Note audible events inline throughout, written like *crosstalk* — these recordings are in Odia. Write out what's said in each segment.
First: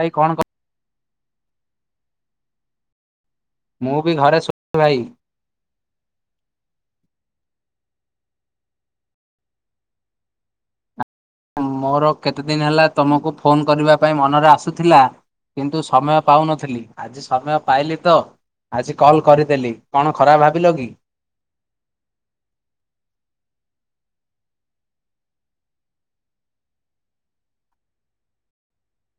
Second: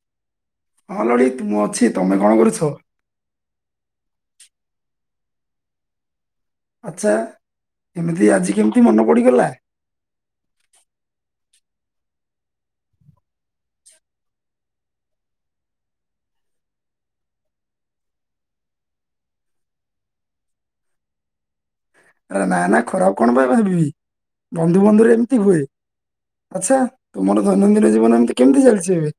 ଭାଇ କଣ କ ହଁ ଲଳିତ ମୁଁ ଅଛି ତମେ କଣ କରୁଛ? ମୁଁ ବି ଘରେ *unintelligible* ଭାଇ। ଆଛା ଏମିତି ଆଜି କେମିତି ମନେ ପଡିଗଲା? ମୋର କେତେଦିନ ହେଲା ତମକୁ ଫୋନ କରିବା ପାଇଁ ମନରେ ଆସୁଥିଲା। କିନ୍ତୁ ସମୟ ପାଉନଥିଲି ଆଜି ସମୟ ପାଇଲି ତ। ଆଜି କଲ କରିଦେଲି। କଣ ଖରାପ ଭାବିଲ କି? ଆରେ ନା ନା ଖରାପ କଣ ପାଇଁ ଭାବିବି? ବନ୍ଧୁ ବନ୍ଧୁ ରେ ଏମିତି ହୁଏ। ଆଚ୍ଛା ତୁମର ଦୈନନ୍ଦିନ ଜୀବନ ଏମିତି କେମିତି ଚାଲିଚି ଏବେ?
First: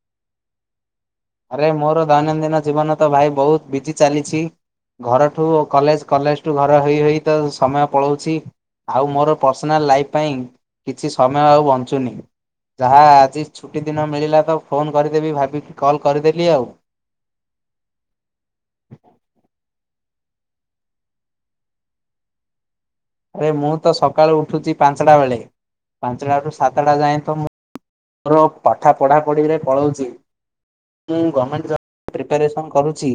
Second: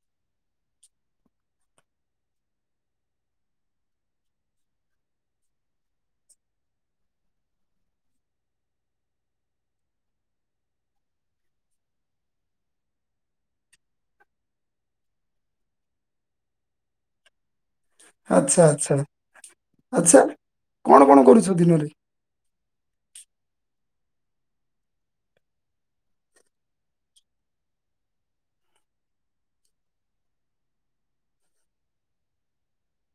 ଆରେ ମୋର ଦୈନଦିନ ଜୀବନ ତ ଭାଇ ବହୁତ ବିଜି ଚାଲିଛି। ଘରଠୁ କଲେଜ କଲେଜଠୁ ଘର ହୋଇ ହୋଇ ତ ସମୟ ପଳଉଛି। ଆଉ ମୋର ପର୍ସନାଲ ଲାଇଫ ପାଇଁ କିଛି ସମୟ ଆଉ ବଞ୍ଚୁନି। ଯାହା ଆଜି ଛୁଟି ଦିନ ମିଳିଲା ତ ଫୋନ କରିଦେବି ଭାବିକି କଲ୍ କରିଦେଲି ଆଉ। ଆଚ୍ଛା ଆଚ୍ଛା ଆଚ୍ଛା। କଣ କଣ କରୁଛ ଦିନରେ? ଆରେ ମୁଁ ତ ସକାଳୁ ଉଠୁଚି ପାଞ୍ଚଟା ବେଳେ ପାଞ୍ଚଟା ରୁ ସାତଟା ଯାଏ ତ ମୁଁ ମୋର ପାଠା ପଢ଼ାପଢିରେ ପଳଉଚି ମୁଁ ଗମେଣ୍ଟ ଜ ପ୍ରିପାରେସନ କରୁଛି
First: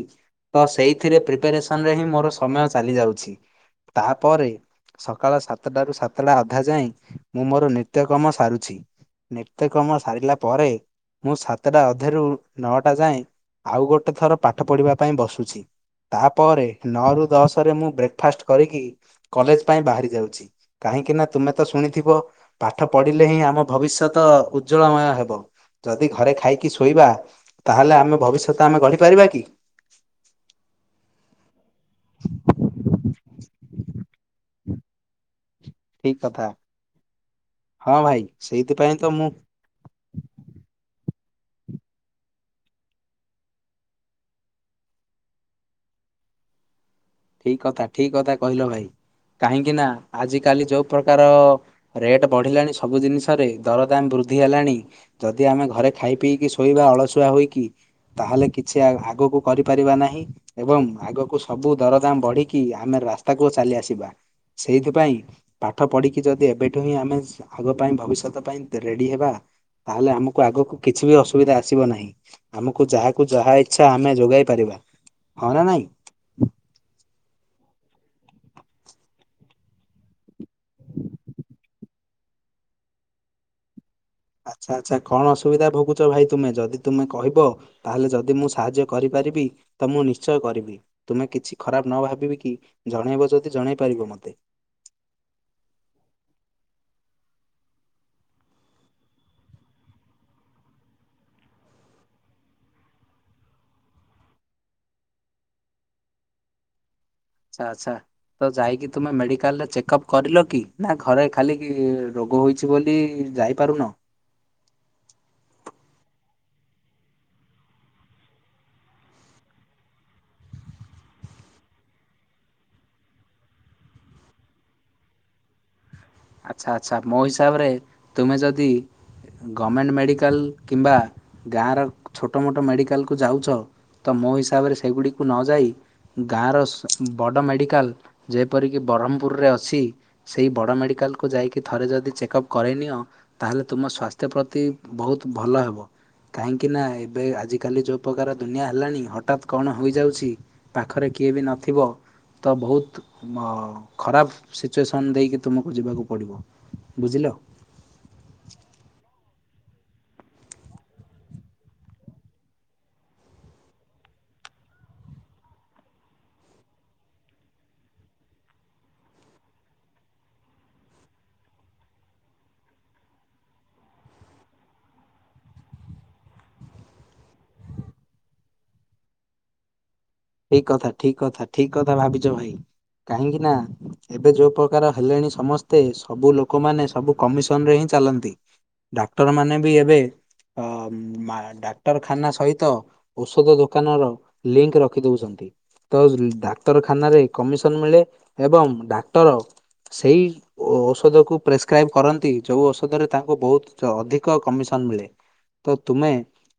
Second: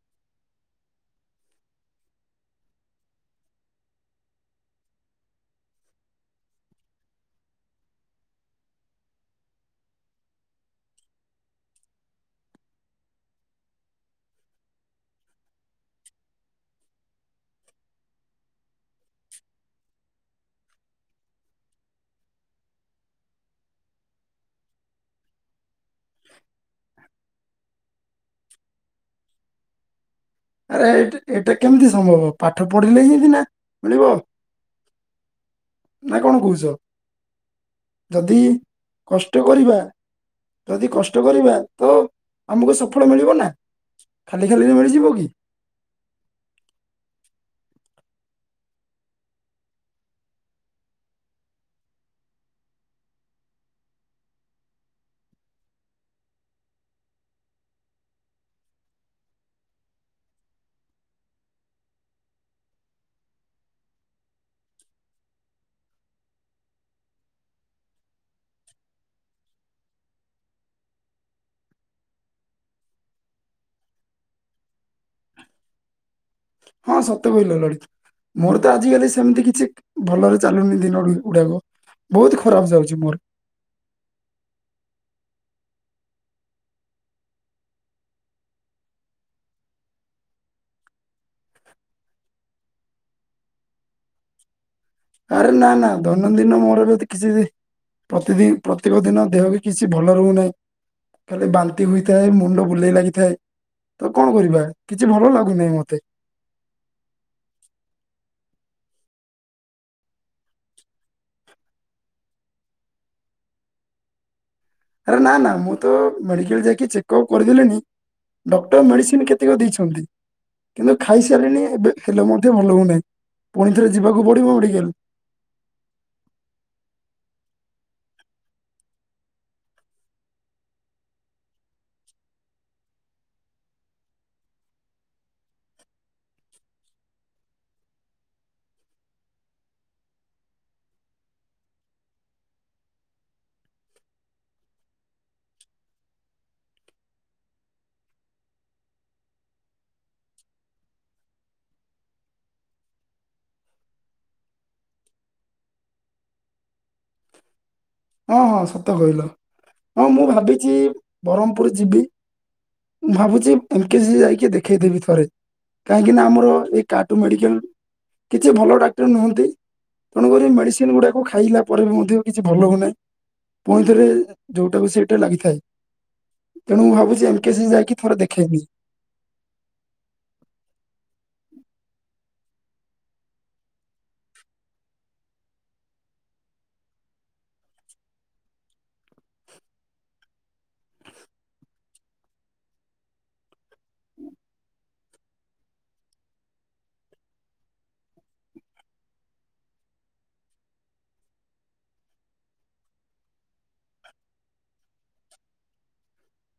ତ ସେଇଥିରେ ପ୍ରିପାରେସନରେ ହିଁ ମୋର ସମୟ ଚାଲିଯାଉଛି। ତାପରେ ସକାଳ ସାତଟରୁ ସାତଟା ଅଧା ଯାଏଁ ମୁଁ ମୋର ନିତ୍ୟକମ ସାରୁଛି ନି ତ୍ୟକର୍ମ କମ ସାରିଲା ପରେ ମୁଁ ସାତଟା ଅଧେରୁ ନଅଟା ଯାଏଁ ଆଉ ଗୋଟେ ଥର ପାଠ ପଢିବା ପାଇଁ ବସୁଛି। ତାପରେ ନଅରୁ ଦଶରେ ମୁଁ ବ୍ରେକ ଫାଷ୍ଟ କରିକି କଲେଜ ପାଇଁ ବାହାରି ଯାଉଛି କାହିଁକି ନା ତୁମେ ତ ଶୁଣିଥିବ ପାଠ ପଢିଲେ ହିଁ ଆମ ଭବିଷ୍ୟତ ଉଜ୍ଜଳମୟ ହେବ ଯଦି ଘରେ ଖାଇକି ଶୋଇବା ତାହେଲେ ଆମ ଭବିଷ୍ୟତ ଆମେ ଗଢି ପାରିବା କି? ଆରେ ଏଇଟ ଏଇଟା କେମିତି ସମ୍ଭବ ପାଠ ପଢିଲେ ହିଁ *unintelligible* ନା ମିଳିବ। ନା ଠିକ କଣ କଥା। କହୁଛ? ହଁ ଭାଇ ଯଦି ସେଇଥିପାଇଁ ତ ମୁଁ କଷ୍ଟ କରିବା ଯଦି କଷ୍ ଷ୍ଟ କରିବା ତ ଆମୁକୁ ସଫଳ ମିଳିବ ନା, ଖାଲି ଖାଲିରେ ମିଳିଯିବ କି? ଠିକ କଥା ଠିକ କଥା କହିଲ ଭାଇ। କାହିଁକି ନା ଆଜି କାଲି ଯୋଉ ପ୍ରକାର ରେଟ ବଢିଲାଣି ସବୁ ଜିନିଷରେ ଦରଦାମ ବୃ ବୃଦ୍ଧି ହେଲାଣି ଯଦି ଆମେ ଘରେ ଖାଇ ପିଇକି ଶୋଇବା ଅଳସୁଆ ହୋଇକି ତାହେଲେ କିଛି ଆ ଆଗକୁ କରିପାରିବା ନାହିଁ ଏବଂ ଆଗକୁ ସବୁ ଦରଦାମ ବଢିକି ଆମେ ରାସ୍ତାକୁ ଚାଲି ଆସିବା। ସେଇଥିପାଇଁ ପାଠ ପଢିକି ଯଦି ଏବେଠୁ ହିଁ ଆମେ ଆଗ ପାଇଁ ଭବିଷ୍ୟତ ପାଇଁ ରେଡି ହେବା ତାହେଲେ ଆମକୁ ଆଗକୁ କିଛି ବି ଅସୁବିଧା ଆସିବ ନାହିଁ ଆମକୁ ଯାହାକୁ ଯାହା ଇଛା ଆମେ ଯୋଗାଇ ପାରିବା। ହଁ ନା ନାଇଁ? ହଁ ସତେ କହିଲ ଲଳିତ। ମୋର ତ ଆଜିକାଲି ସେମିତି କିଛି ଭଲରେ ଚାଲୁନି ଦିନ ଗୁଡାକ। ବହୁତ ଖରାପ ଯାଉଛି ମୋର। ହ ଆଚ୍ଛା ଆଚ୍ଛା କଣ ଅସୁବିଧା ଭୋଗୁଛ ଭାଇ ତୁମେ ଯଦି ତୁମେ କହିବ ତାହେଲେ ଯଦି ମୁଁ ସାହାଯ୍ୟ କରିପା ରିପାରିବି ତ ମୁଁ ନିଶ୍ଚୟ କରିବି ତୁମେ କିଛି ଖରାପ ନ ଭାବିବି କି ଜଣେଇବ ଯଦି ଜଣେଇ ପାରିବ ମତେ। ଆରେ ନା ନା ଦୈନନ୍ଦିନ ମୋର ଯଦି କିଛି ପ୍ରତିଦି ପ୍ରତ୍ୟେକ ଦିନ ଦେହ ବି କିଛି ଭଲ ରହୁନାହିଁ ଖାଲି ବାନ୍ତି ହୋଇଥାଏ ମୁଣ୍ଡ ବୁଲେଇ ଲାଗିଥାଏ। ତ କଣ କରିବା କିଛି ଭଲ ଲାଗୁନାହିଁ ମତେ। ଆଛା ଆଛା। ତ ଯାଇକି ତୁମେ ମେଡିକାଲରେ ଚେକଅପ୍ କରିଲ କି ନା ଘରେ ଖାଲି କି ରୋଗ ହୋଇଛି ବୋଲି ଯାଇପାରୁନ! ଆରେ ନା ନା ମୁଁ ତ ମେଡିକାଲ ଯାଇକି ଚେକଅପ୍ କରିଦେଲିଣି ଡକ୍ଟର ମେଡିସିନ କେତେକ ଦେଇଛନ୍ତି କିନ୍ତୁ ଖାଇସାରିଲିଣି ଏବେ ହେଲେ ମଧ୍ୟ ଭଲ ହଉନାହିଁ ପୁଣି ଥରେ ଯିବାକୁ ପଡିବ ମେଡିକାଲ। ଆଛା ଆଛା ମୋ ହିସାବରେ ତୁମେ ଯଦି ଗମେଣ୍ଟ ମେଡ଼ିକାଲ କିମ୍ବା ଗାଁର ଛୋଟ ମୋଟ ମେଡ଼ିକାଲକୁ ଯାଉଛ ତ ମୋ ହିସାବରେ ସେଗୁଡିକୁ ନ ଯାଇ ଗାଁର ସ ବଡ଼ ମେଡ଼ିକାଲ ଯେପରିକି ବ୍ରହ୍ମପୁରରେ ଅଛି ସେହି ବଡ଼ ମେଡି କାଲ କୁ ଯାଇକି ଥରେ ଯଦି ଚେକଅପ୍ କରେଇ ନିିଅ ତାହେଲେ ତୁମ ସ୍ଵାସ୍ଥ୍ୟ ପ୍ରତି ବହୁତ ଭଲ ହବ। କାହିଁକି ନା ଏବେ ଆଜି କାଲି ଯୋଉ ପ୍ରକାର ଦୁନିଆ ହେଲାଣି ହଠାତ୍ କଣ ହୋଇଯାଉଛି ପାଖରେ କିଏ ବି ନଥିବ ତ ବହୁତ ଅ ଖରାପ ସିଚୁଏସନ୍ ଦେଇକି ତୁମ କୁ ଯିବାକୁ ପଡ଼ିବ ବୁଝିଲ! ହଁ ହଁ ସତ କହିଲ ହଁ ମୁଁ ଭାବିଛି ବ୍ରହ୍ମପୁର ଯିବି ମୁଁ ଭାବୁଛି ଏମକେଜି ଯାଇକି ଦେଖେଇଦେବି ଥରେ। କାହିଁକି ନା ଆମର ଏଇ କାଟୁ ମେଡିକାଲ କିଛି ଭଲ ଡାକ୍ଟର ନୁହଁନ୍ତି ତେଣୁକରି ମେଡିସିନ ଗୁଡାକୁ ଖାଇଲା ପରେ ବି ମଧ୍ୟ କିଛି ଭଲ ହଉନାହିଁ। ପୁଇଁଥରେ ଯୋଉଁଟା ବି ସେଇଟା ଲାଗିଥାଏ। ତେଣୁ ମୁଁ ଭାବୁଛି ଏମକସି ଯାଇକି ଥର ଦେଖେଇମି। ଠିକ କଥା ଠିକ କଥା ଠିକ କଥା ଭାବିଛ ଭାଇ। କାହିଁକି ନା ଏବେ ଯୋଉ ପ୍ରକାର ହେଲେଣି ସମସ୍ତେ ସବୁ ଲୋକମାନେ ସବୁ କମିଶନ ରେ ହି ଚାଲନ୍ତି ଡାକ୍ଟର ମାନ ବି ଏବେ ଅ ଡାକ୍ତରଖାନା ସହିତ ଔଷଧ ଦୋକାନ ର ଲିଙ୍କ ରଖ ରଖି ଦଉଛନ୍ତି ତ ଡାକ୍ତରଖାନାରେ କମିଶନ ମିଳେ ଏବଂ ଡାକ୍ତର ସେଇ ଔଷଧ କୁ ପ୍ରେସ୍କ୍ରାଇବ କରନ୍ତି ଯଉ ଔଷଧରେ ତାଙ୍କୁ ବହୁତ ଅଧିକ କମିଶନ ମିଳେ ତ ତୁମେ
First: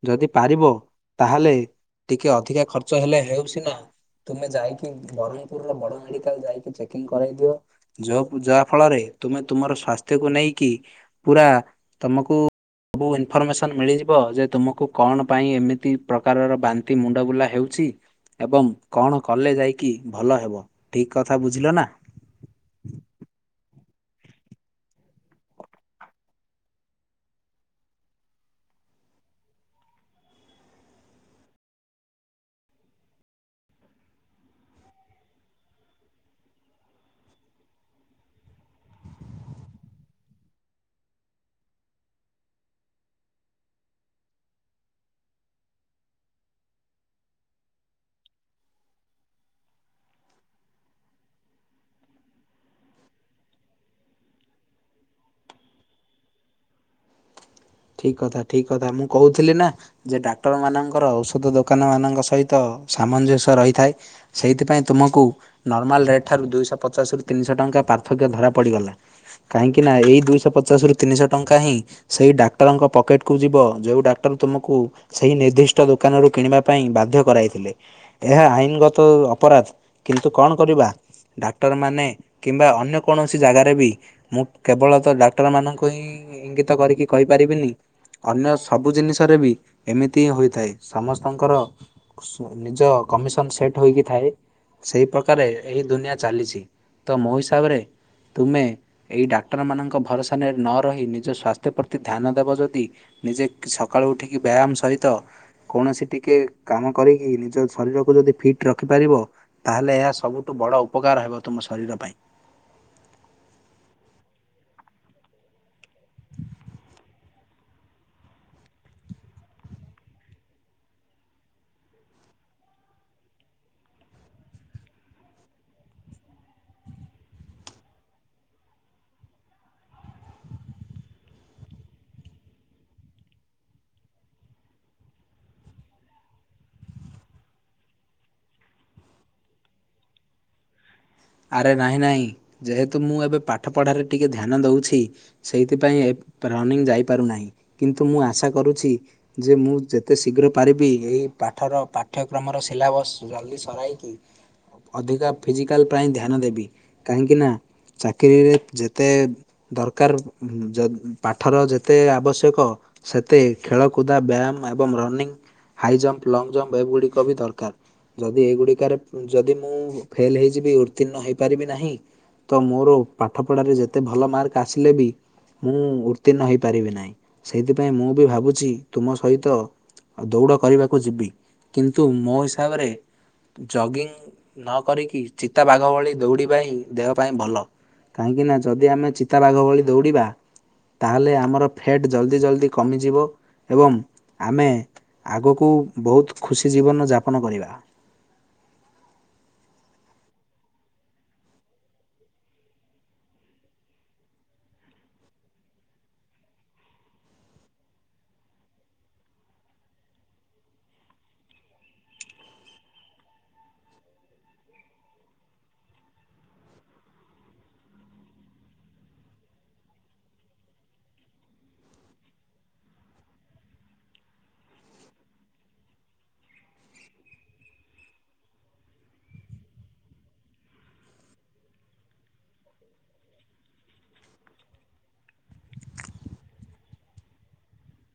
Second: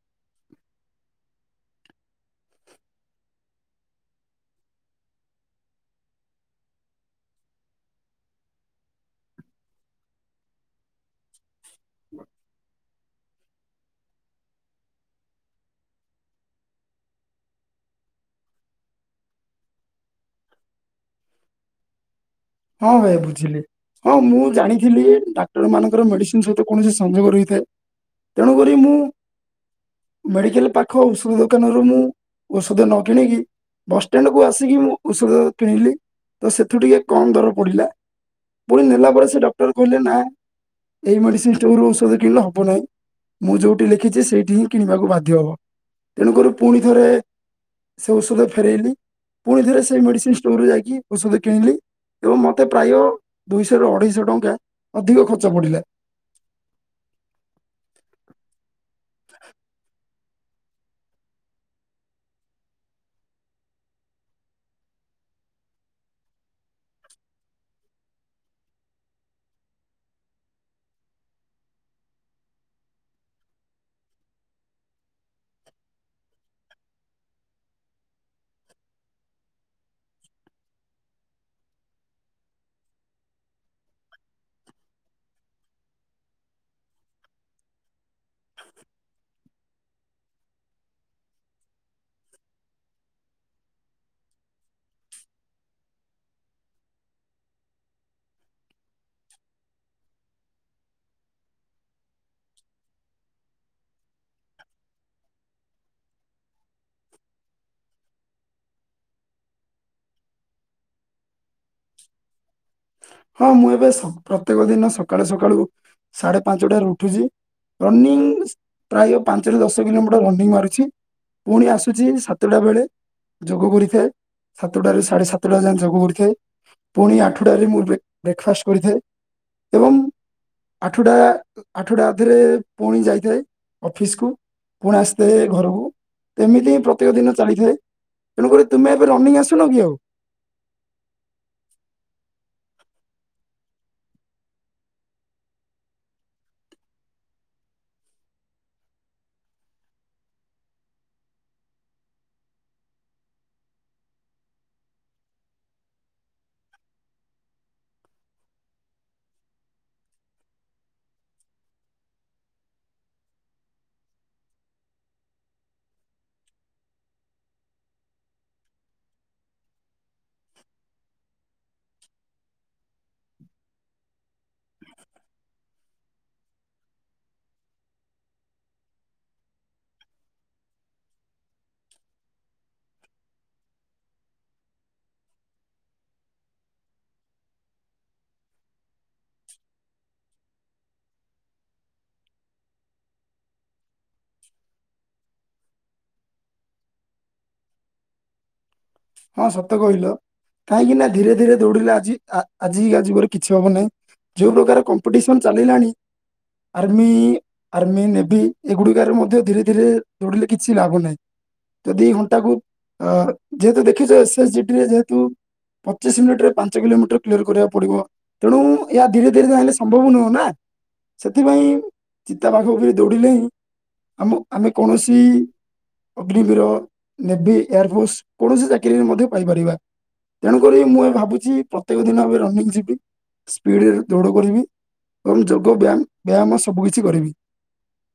ଯଦି ପାରିବ ତାହେଲେ ଟିକେ ଅଧିକ ଖର୍ଚ୍ଚ ଖର୍ଚ୍ଚ ହେଲେ ହେଉ ସିନା ତୁମେ ଯାଇକି ବ୍ରହ୍ମପୁର ର ବଡମେଡିକାଲ ଯାଇକି ଚେକିଂ କରାଇ ଦିଅ ଯଉ ଯାହା ଫଳରେ ତୁମେ ତୁମର ସ୍ଵାସ୍ଥ୍ୟକୁ ନେଇକି ପୁରା ତମକୁ ସବୁ ଇନଫର୍ମେଶନ ମିଳିଯିବ ଯେ ତୁମକୁ କଣ ପାଇଁ ଏମିତି ପ୍ରକାରର ବାନ୍ତି ମୁଣ୍ଡବୁଲା ହେଉ ଛି ଏବଂ କଣ କଲେ ଯାଇକି ଭଲ ହେବ ଠିକ୍ କଥା ବୁଝିଲନା। ହଁ ଭାଇ ବୁଝିଲି ହଁ ମୁଁ ଜାଣିଥିଲି ଡାକ୍ତର ମାନଙ୍କର ମେଡିସିନ ସହିତ କୌଣସି ସଂଯୋଗ ରହିଥାଏ। ତେଣୁକରି ମୁଁ ମେଡିକାଲ ପାଖ ଔଷଧ ଦୋକାନରୁ ମୁଁ ଔଷଧ ନ କିଣିକି ବସ୍ ଷ୍ଟାଣ୍ଡକୁ ଆସିକି ମୁଁ ଔଷଧ କିଣିଲି ତ ସେଥୁ ଟିକେ କମ୍ ଦର ପଡିଲା ପୁଣି ନେଲା ପରେ ସେ ଡକ୍ଟର କହିଲେ ନାଁ ଏହି ମେଡିସିନ୍ ଷ୍ଟୋରରୁ ଔଷଧ କିଣିଲେ ହବ ନାହିଁ। ମୁଁ ଯୋଉଠି ଲେଖିଛି ସେଇଠି ହିଁ କିଣିବାକୁ ବାଧ୍ୟ ହବ ତେଣୁକରି ପୁଣି ଥରେ ସେ ଔଷଧ ଫେରାଇଲି ପୁଣି ଥରେ ସେଇ ମେଡିସିନ ଷ୍ଟୋରରେ ଯାଇକି ଔଷଧ କିଣିଲି। ଏବଂ ମତେ ପ୍ରାୟ ଦୁଇଶହ ରୁ ଅଢେଇଶହ ଟଙ୍କା ଅଧିକ ଖର୍ଚ୍ଚ ପଡିଲା। *inaudible* ଠିକ କଥା ଠିକ କଥା ମୁଁ କହୁଥିଲି ନା ଯେ ଡାକ୍ତର ମାନଙ୍କର ଔଷଧ ଦୋକାନ ମାନଙ୍କ ସହିତ ସାମଞ୍ଜସ୍ୟ ରହିଥାଏ। ସେଇଥିପାଇଁ ତୁମକୁ ନର୍ମାଲ ରେଟ୍ ଠାରୁ ଦୁଇଶ ପଚାଶ ରୁ ତିନିଶ ଟଙ୍କା ପାର୍ଥକ୍ୟ ଧରା ପଡ଼ିଗଲା। କାହିଁକି ନା ଏଇ ଦୁଇଶ ପଚାଶ ରୁ ତିନିଶ ଟଙ୍କା ହିଁ ସେଇ ଡାକ୍ତର ଡାକ୍ତରଙ୍କ ପକେଟ୍ କୁ ଯିବ ଯୋଉ ଡାକ୍ଟର ତୁମକୁ ସେହି ନିର୍ଦ୍ଦିଷ୍ଟ ଦୋକାନରୁ କିଣିବା ପାଇଁ ବାଧ୍ୟ କରାଇଥି ଲେ ଏହା ଆଇନଗତ ଅପରାଧ କିନ୍ତୁ କଣ କରିବା। ଡାକ୍ଟରମାନେ କିମ୍ବା ଅନ୍ୟ କୌଣସି ଜାଗାରେ ବି ମୁଁ କେବଳ ତ ରଡାକ୍ଟରମାନଙ୍କୁ ହିଁ ଇଙ୍ଗିତ କରିକି କହିପାରିବିନି ଅନ୍ୟ ସବୁ ଜିନିଷରେ ବି ଏମିତି ହିଁ ହୋଇଥାଏ ସମସ୍ତଙ୍କର ଖୁସ୍ ନିଜ କମିଶନ ସେଟ୍ ହୋଇକି ଥାଏ। ସେଇ ପ୍ରକାରେ ଏହି ଦୁନିଆ ଚାଲିଛି ତ ମୋ ହିସାବରେ ତୁମେ ଏଇ ଡାକ୍ଟର ମାନଙ୍କ ଭରସାନେ ନ ରହିଁ ନିଜ ସ୍ୱାସ୍ଥ୍ୟ ପ୍ରତି ଧ୍ୟାନ ଦେବ ଯଦି ନିଜେକ୍ ସକାଳୁ ଉଠିକି ବ୍ୟାୟାମ ସହିତ କୌଣସି ଟିକେ କାମ କରିକି ନିଜ ଶରୀରକୁ ଯଦି ଫିଟ ରଖିପାରିବ ତାହେଲେ ଏହା ସବୁଠୁ ବଡ଼ ଉପକାର ହେବ। ତୁମ ଶରୀର ପାଇଁ। ହଁ ମୁଁ ଏବେ ସକ୍ ପ୍ରତ୍ୟେକ ଦିନ ସକ୍ ସକାଳୁ ସକାଳୁ ସାଢେ ପାଞ୍ଚଟାରୁ ଉଠୁଚି। ରନିଂ ପ୍ରାୟ ପାଞ୍ଚରୁ ଦଶ କିଲୋମିଟର ରନିଂ ମାରୁଛି। ପୁଣି ଆସୁଛି ସାତଟା ବେଳେ ଯୋଗ କରିଥାଏ ସାତଟା ରୁ ସାଢେ ସାତଟା ଯାଏ ଯୋଗ କରିଥାଏ। ପୁଣି ଆଠୁଟାରେ ମୁଁ ବ୍ରେ ବ୍ରେକ୍ଫାଷ୍ଟ କରିଥାଏ ଏବଂ ଆଠୁଟା ଆଠୁଟା ଅଧେରେ ପୁଣି ଯାଇଥାଏ ଅଫିସକୁୁ। ପୁଣି ଆସିଥାଏ ଘରକୁ ଏମିତି ହିଁ ପ୍ରତେକ ଦିନ ଚାଲିଥାଏ। ତେଣୁକରି ତୁମେ ଏବେ ରନିଂ ଆସୁନ କି ଆଉ। *inaudible* ଆରେ ନହିଁ ନହିଁ ଯେହେତୁ ମୁଁ ଏବେ ପାଠ ପଢାରେ ଟିକେ ଧ୍ୟାନ ଦଉଛି ସେଇଥିପାଇଁ ଏ ରନିଂ ଯାଇପାରୁନାହିଁ କିନ୍ତୁ ମୁଁ ଆଶା କରୁଛି ଯେ ମୁଁ ଯେତେ ଶୀଘ୍ର ପାରିବି ଏ ପାଠ ର ପାଠ୍ୟକ୍ରମର ସିଲାବସ୍ ଜଲ୍ଦି ସରାଇକି ଅଧିକ ଫିଜିକାଲ ପ୍ରାୟ ଧ୍ୟାନ ଦେବି କାହିଁକି ନା ଚାକିରିରେ ଯେତେ ଦରକାରରୁ ଜଦ ପାଠର ଯେତେ ଆବଶ୍ୟକ। ସେତେ ଖେଳକୁଦା ବ୍ୟାୟାମ ଏବଂ running. High jump long jump ଏଗୁଡ଼ିକ ବି ଦରକାର। ଯଦି ଏଇଗୁଡିକରେ ଯଦି ମୁଁ ଫେଲ ହେଇଯିବି। ଉତ୍ତୀର୍ଣ୍ଣ ହେଇପାରିବି ନାହିଁ ତ ମୋର ପାଠ ପଢାରେ ଯେତେ ଭଲ ମାର୍କ ଆସିଲେ ବି ମୁଁ ଉତ୍ତୀର୍ଣ ହେଇପାରିବି ନାହିଁ ସେଇଥିପାଇଁ ମୁଁ ବି ଭାବୁଛି ତୁମ ସହିତ ଆ ଦୌଡ଼ କରିବାକୁ ଯିବି କିନ୍ତୁ ମୋ ହିସାବରେ ଜଗିଙ୍ଗ ନକିକି ଚିତାବାଘ ଭଳି ଦୌଡ଼ିବା ହିଁ ଦେହ ପାଇଁ ଭଲ କାହିଁକି ନା ଯଦି ଆମେ ଚିତାବାଘ ଭଳି ଦୌଡିବା। ତାହେଲେ ଆମର ଫ୍ୟାଟ ଜଲ୍ଦି ଜଲଦି କମିଯିବ। ଏବଂ ଆମେ ଆଗକୁ ବହୁତ ଖୁସି ଜୀବନ ଯାପନ କରିବା। ହଁ ସତ କହିଲ। କାହିଁକି ନା ଧୀରେ ଧୀରେ ଦୌଡିଲେ ଆଜି ଆଜି ଆଜିିବରେ କିଛି ହବ ନାହିଁ। ଯୋଉ ପ୍ରକାର କମ୍ପିଟିସନ ଚାଲିଲାଣି। ଆର୍ମି ଆର୍ମି ନେଭି ଏଗୁଡିକରେ ମଧ୍ୟ ଧୀରେ ଧୀରେ ଦୌଡିଲେ କିଛି ଲାଭ ନାହିଁ। ଯଦି ଘଣ୍ଟାକୁ ଅ ଯେହେତୁ ଦେଖିଛ ଏସ ଜି ଡ଼ି ରେ ଯେତୁ ପଚିଶ ମିନିଟ ରେ ପାଞ୍ଚ କିଲୋମିଟର କ୍ଲିୟର କରିବାକୁ ପଡିବ ତେଣୁ ଏହା ଧୀରେ ଧୀରେ ଚାହିଁଲେ ସମ୍ଭବ ନୁହେଁ ନା। ସେଥିପାଇଁ ଚିତା ପାଖ ଉପରେ ଦୌଡ଼ିଲେ ହିଁ ଆମ ଆମେ କୌଣସି ଅଗ୍ନିବୀର ନେଭି ଏୟାରଫୋର୍ସ କୌଣସି ଚାକିରୀ ରେ ମଧ୍ୟ ପାଇପାରିବା। ତେଣୁକରି ମୁଁ ଏବେ ଭାବୁଛି ପ୍ରତ୍ୟେକ ଦିନ ଏବେ ରନିଂ ଯିବି ସ୍ପିଡରେ ଦୌଡ କରିବି ଏବଂ ଯୋଗ ବ୍ୟାୟାମ ବ୍ୟାୟାମ ସବୁ କିଛି କରିବି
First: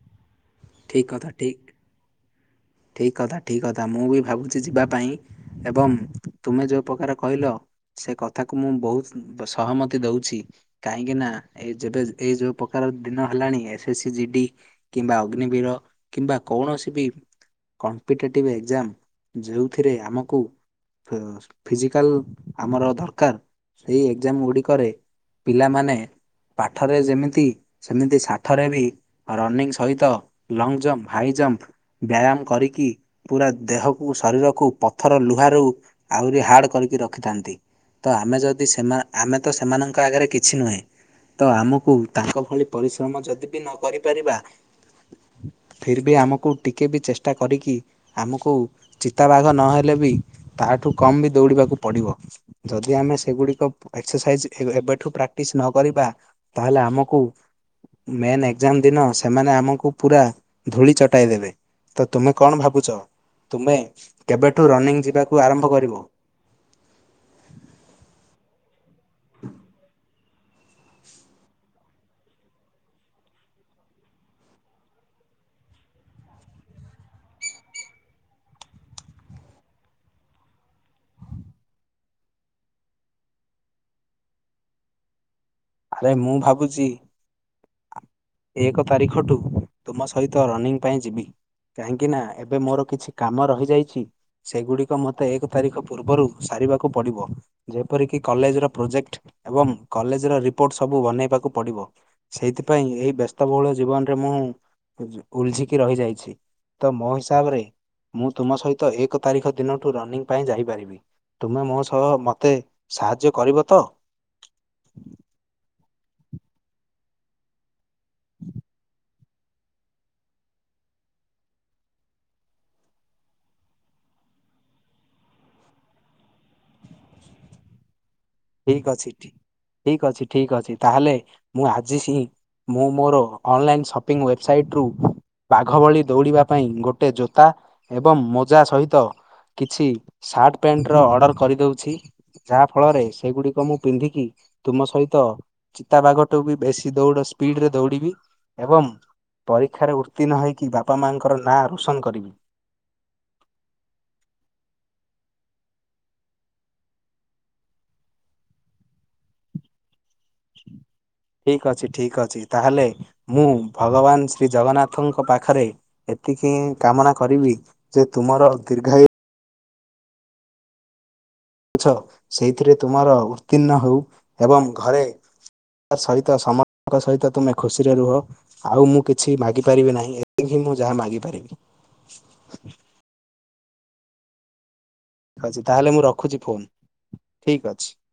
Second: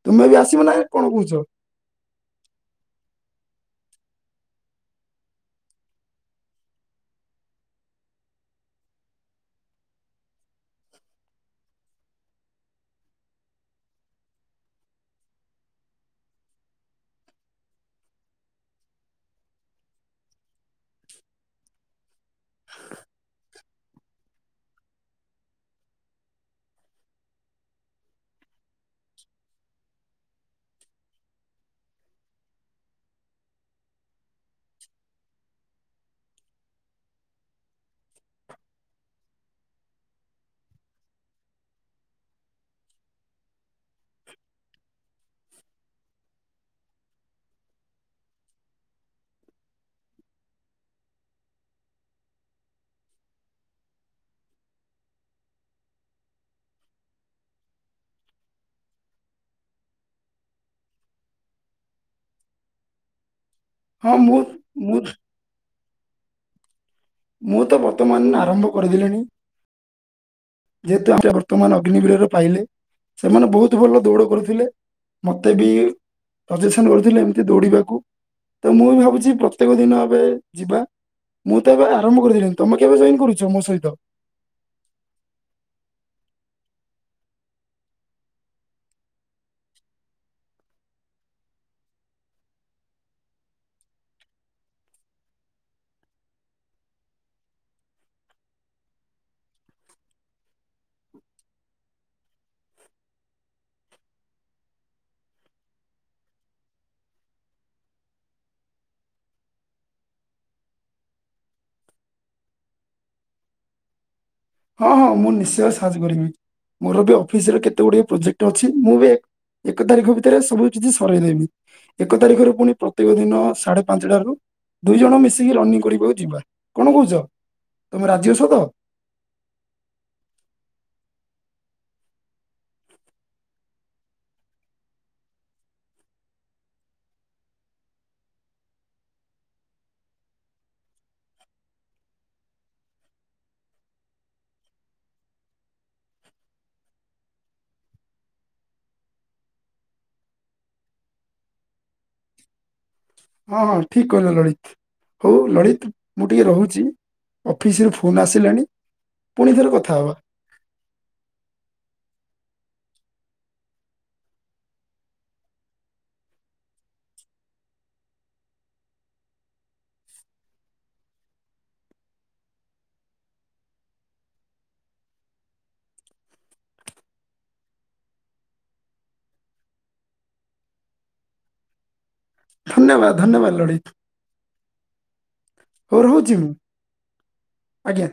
ତମେବି ଆ ଠିକ କଥା ଠିକ ଠିକ୍ କଥା ଠିକ୍ କଥା ମୁଁ ବି ଭାବୁଛି ଯିବା ପାଇଁ ଏବଂ ତୁମେ ଯେଉଁ ପ୍ରକାର କହିଲ ସେ କଥାକୁ ମୁଁ ବହୁତ ସହମତି ଦଉଛି କାହିଁକି ନା ଏ ଯେବେ ଏଇ ଯୋଉ ପ୍ରକାର ଦିନ ହେଲାଣି S S C G D କିମ୍ବା ଅଗ୍ନିବୀର କିମ୍ବା କୌଣସି ବି କମ୍ପିଟେଟିଭ ଏକ୍ଜାମ ଯେଉଁଥିରେ ଆମକୁ ଫି ଫିଜିକାଲ ଆମର ଦରକାର ସେଇ ଏକ୍ଜାମ ଗୁଡିକରେ ପିଲାମାନେ ପାଠରେ ଯେମିତି ସେମିତି ସାଠରେ ବି ରନିଂ ସହିତ ଲଙ୍ଗ ଜମ୍ପ ହାଇ ଜମ୍ପ ବ୍ୟାୟାମ କରିକି ପୁରା ଦେହକୁ ଶରୀରକୁ ପଥର ଲୁହାରୁ ଆହୁରି ହାର୍ଡ କରିକି ରଖିଥାନ୍ତି ତ ଆମେ ଯଦି ସେ ଆମେ ତ ସେମାନଙ୍କ ଆଗରେ କିଛି ନୁହେଁ। ତ ଆମକୁ ତାଙ୍କ ଭଳି ପରିଶ୍ରମ ଯଦି ବି ନ କରି ପାରିବା। ଫିର୍ ବି ଆମକୁ ଟିକେ ବି ଚେଷ୍ଟା କରିକି ଆମକୁ ଚିତାବାଘ ନହେଲେ ବି ତା ତାଠୁ କମ୍ ବି ଦୌଡ଼ିବାକୁ ପଡ଼ିବ ଯଦି ଆମେ ସେଗୁଡ଼ିକ ଏକ୍ସରସାଇଜ୍ ଏବେଠୁ ପ୍ରାକ୍ଟିସ୍ ନ କରିବା ତାହେଲେ ଆମକୁ ମେନ୍ ଏଜ୍ଜାମ ଦିନ ସେମାନେ ଆମକୁ ପୁରା ଧୂଳି ଚଟାଇ ଦେବେ ତ ତୁମେ କଣ ଭାବୁଛ? ତୁମେ ହଁ ମୁଁ କେବେଠୁ ମୁଁ ରନିଂ ଯିବାକୁ ଆରମ୍ଭ କରିବ? ମୁଁ ତ ବର୍ତ୍ତମାନ ଆରମ୍ଭ କରିଦେଲିିଣି। ଯେହେତୁ ଆମ ବର୍ତ୍ତମାନ ଅଗ୍ନିବୀରରେ ପାଇଲେ ସେମାନେ ବହୁତ ଭଲ ଦୌଡ଼ କରୁଥିଲେ। ମତେ ବି ସଜେସନ ଦଉଥିଲେ ଏମିତି ଦୌଡିବାକୁ। ତ ମୁଁ ବି ଭାବୁଛି ପ୍ରତ୍ୟେକ ଦିନ ଏବେ ଯିବା ମୁଁ ତ ଏବେ ଆରମ୍ଭ କରିଦେଇଥିଲି ତମେ କେବେ ଜଇନ କରୁଛ ମୋ ସହିତ ଆରେ ମୁଁ ଭାବୁଛି ଏକ ତାରିଖଠୁ ତୁମ ସହିତ ରନିଂ ପାଇଁ ଯିବି। କାହିଁକିନା ଏବେ ମୋର କିଛି କାମ ରହିଯାଇଛି ସେଗୁଡିକ ମତେ ଏକ ତାରିଖ ପୂର୍ବରୁ ସାର ଯେପ କଲେଜ ର ପ୍ରୋଜେକ୍ଟ ଏବଂ କଲେ ରିପୋର୍ଟ ସବୁ ବନେଇବାକୁ ପଡିବ ସେଇଥିପାଇଁ ଏଇ ବ୍ୟସ୍ତବହୁଳ ଜୀବନରେ ମୁଁ ଉଲଝିକି ରହିଯାଇଛି ତ ମୋ ହିସାବରେ ମୁଁ ତୁମ ସହିତ ଏକ ତାରିଖ ଦିନଠୁ ରନିଂ ପାଇଁ ଯାଇପାରିବି। ତୁମେ ମୋ ସହ ମତେ ସାହାଯ୍ୟ କରିବ ତ? ହଁ ହଁ ମୁଁ ନିଶ୍ଚୟ ସାହାଯ୍ୟ କରିବି ମୋର ବି ଅଫିସରେ କେତେ ଗୁଡିଏ ପ୍ରୋଜେକ୍ଟ ଅଛି ମୁଁ ବି ଏକ ତାରିଖ ଭିତରେ ସବୁ କିଛି ସରାଇଦେବି ଏକ ତାରିଖରେ ପୁଣି ପ୍ରତ୍ୟେକ ଦିନ ସାଢେ ପାଞ୍ଚଟାରୁ ଦୁଇ ଜଣ ମିଶିକି ରନିଂ କରିବାକୁ ଯିବା କଣ କହୁଛ? ତମେ ରାଜି ଅଛ ତ ଠିକ ଅଛି ଠିକ ଅଛି ଠିକ ଅଛି ତାହେଲେ ମୁଁ ଆଜି ସି ମୁଁ ମୋର ଅନଲାଇନ୍ ସପିଂ ୱେବ୍ସାଇଟ୍ରୁ ବାଘ ଭଳି ଦୌଡ଼ିବା ପାଇଁ ଗୋଟେ ଜୋତା ଏବଂ ମୋଜା ସହିତ କିଛି ସାର୍ଟ ପ୍ୟାଣ୍ଟ ର ଅର୍ଡର କରିଦଉଛି। ଯାହା ଫଳରେ ସେଗୁଡିକ ମୁଁ ପିନ୍ଧିକି ତୁମ ସହିତ ଚିତାବାଘଟୁ ବି ବେଶୀ ଦୌଡ ସ୍ପିଡ ରେ ଦୌଡ଼ିବି। ଏବଂ ପରୀକ୍ଷାରେ ଉତ୍ତୀର୍ଣ୍ଣ ହୋଇକି ବାପା ମାଙ୍କର ନାଁ ରୋଶନ କରିବି। ହଁ ହଁ ଠିକ କହିଲ ଲଳିତ ହଉ ଲଳିତ ମୁଁ ଟିକେ ରହୁଛି। ଅଫିସରେ ଫୋନ ଆସିଲାଣି ପୁଣି ଥରେ କଥା ହବା। *inaudible* ଠିକ ଅଛି ଠିକ ଅଛି ତାହେଲେ ମୁଁ ଭଗବାନ ଶ୍ରୀ ଜଗନ୍ନାଥଙ୍କ ପାଖରେ ଏତିକି କାମନା କରିବି ଯେ ତୁମର ଦୀର୍ଘାୟୁ ଛ ସେଇଥିରେ ତୁମର ଉତ୍ତୀର୍ଣ୍ଣ ହେଉ ଏବଂ ଘରେ ତା ସହିତ ସମସ୍ତଙ୍କ ସହିତ ତୁମେ ଖୁସିରେ ରୁହ ଆଉ ମୁଁ କିଛି ମାଗିପାରିବି ନାହିଁ। *unintelligible* ମୁଁ ଯାହା ମାଗି ପାରିବି। ଧନ୍ୟବାଦ *unintelligible* ଅଛି ତାହେଲେ ହଉ ମୁଁ ରହୁଛି ରଖୁଛି ଫୋନ ଠିକ ଅଛି। ଆଜ୍ଞା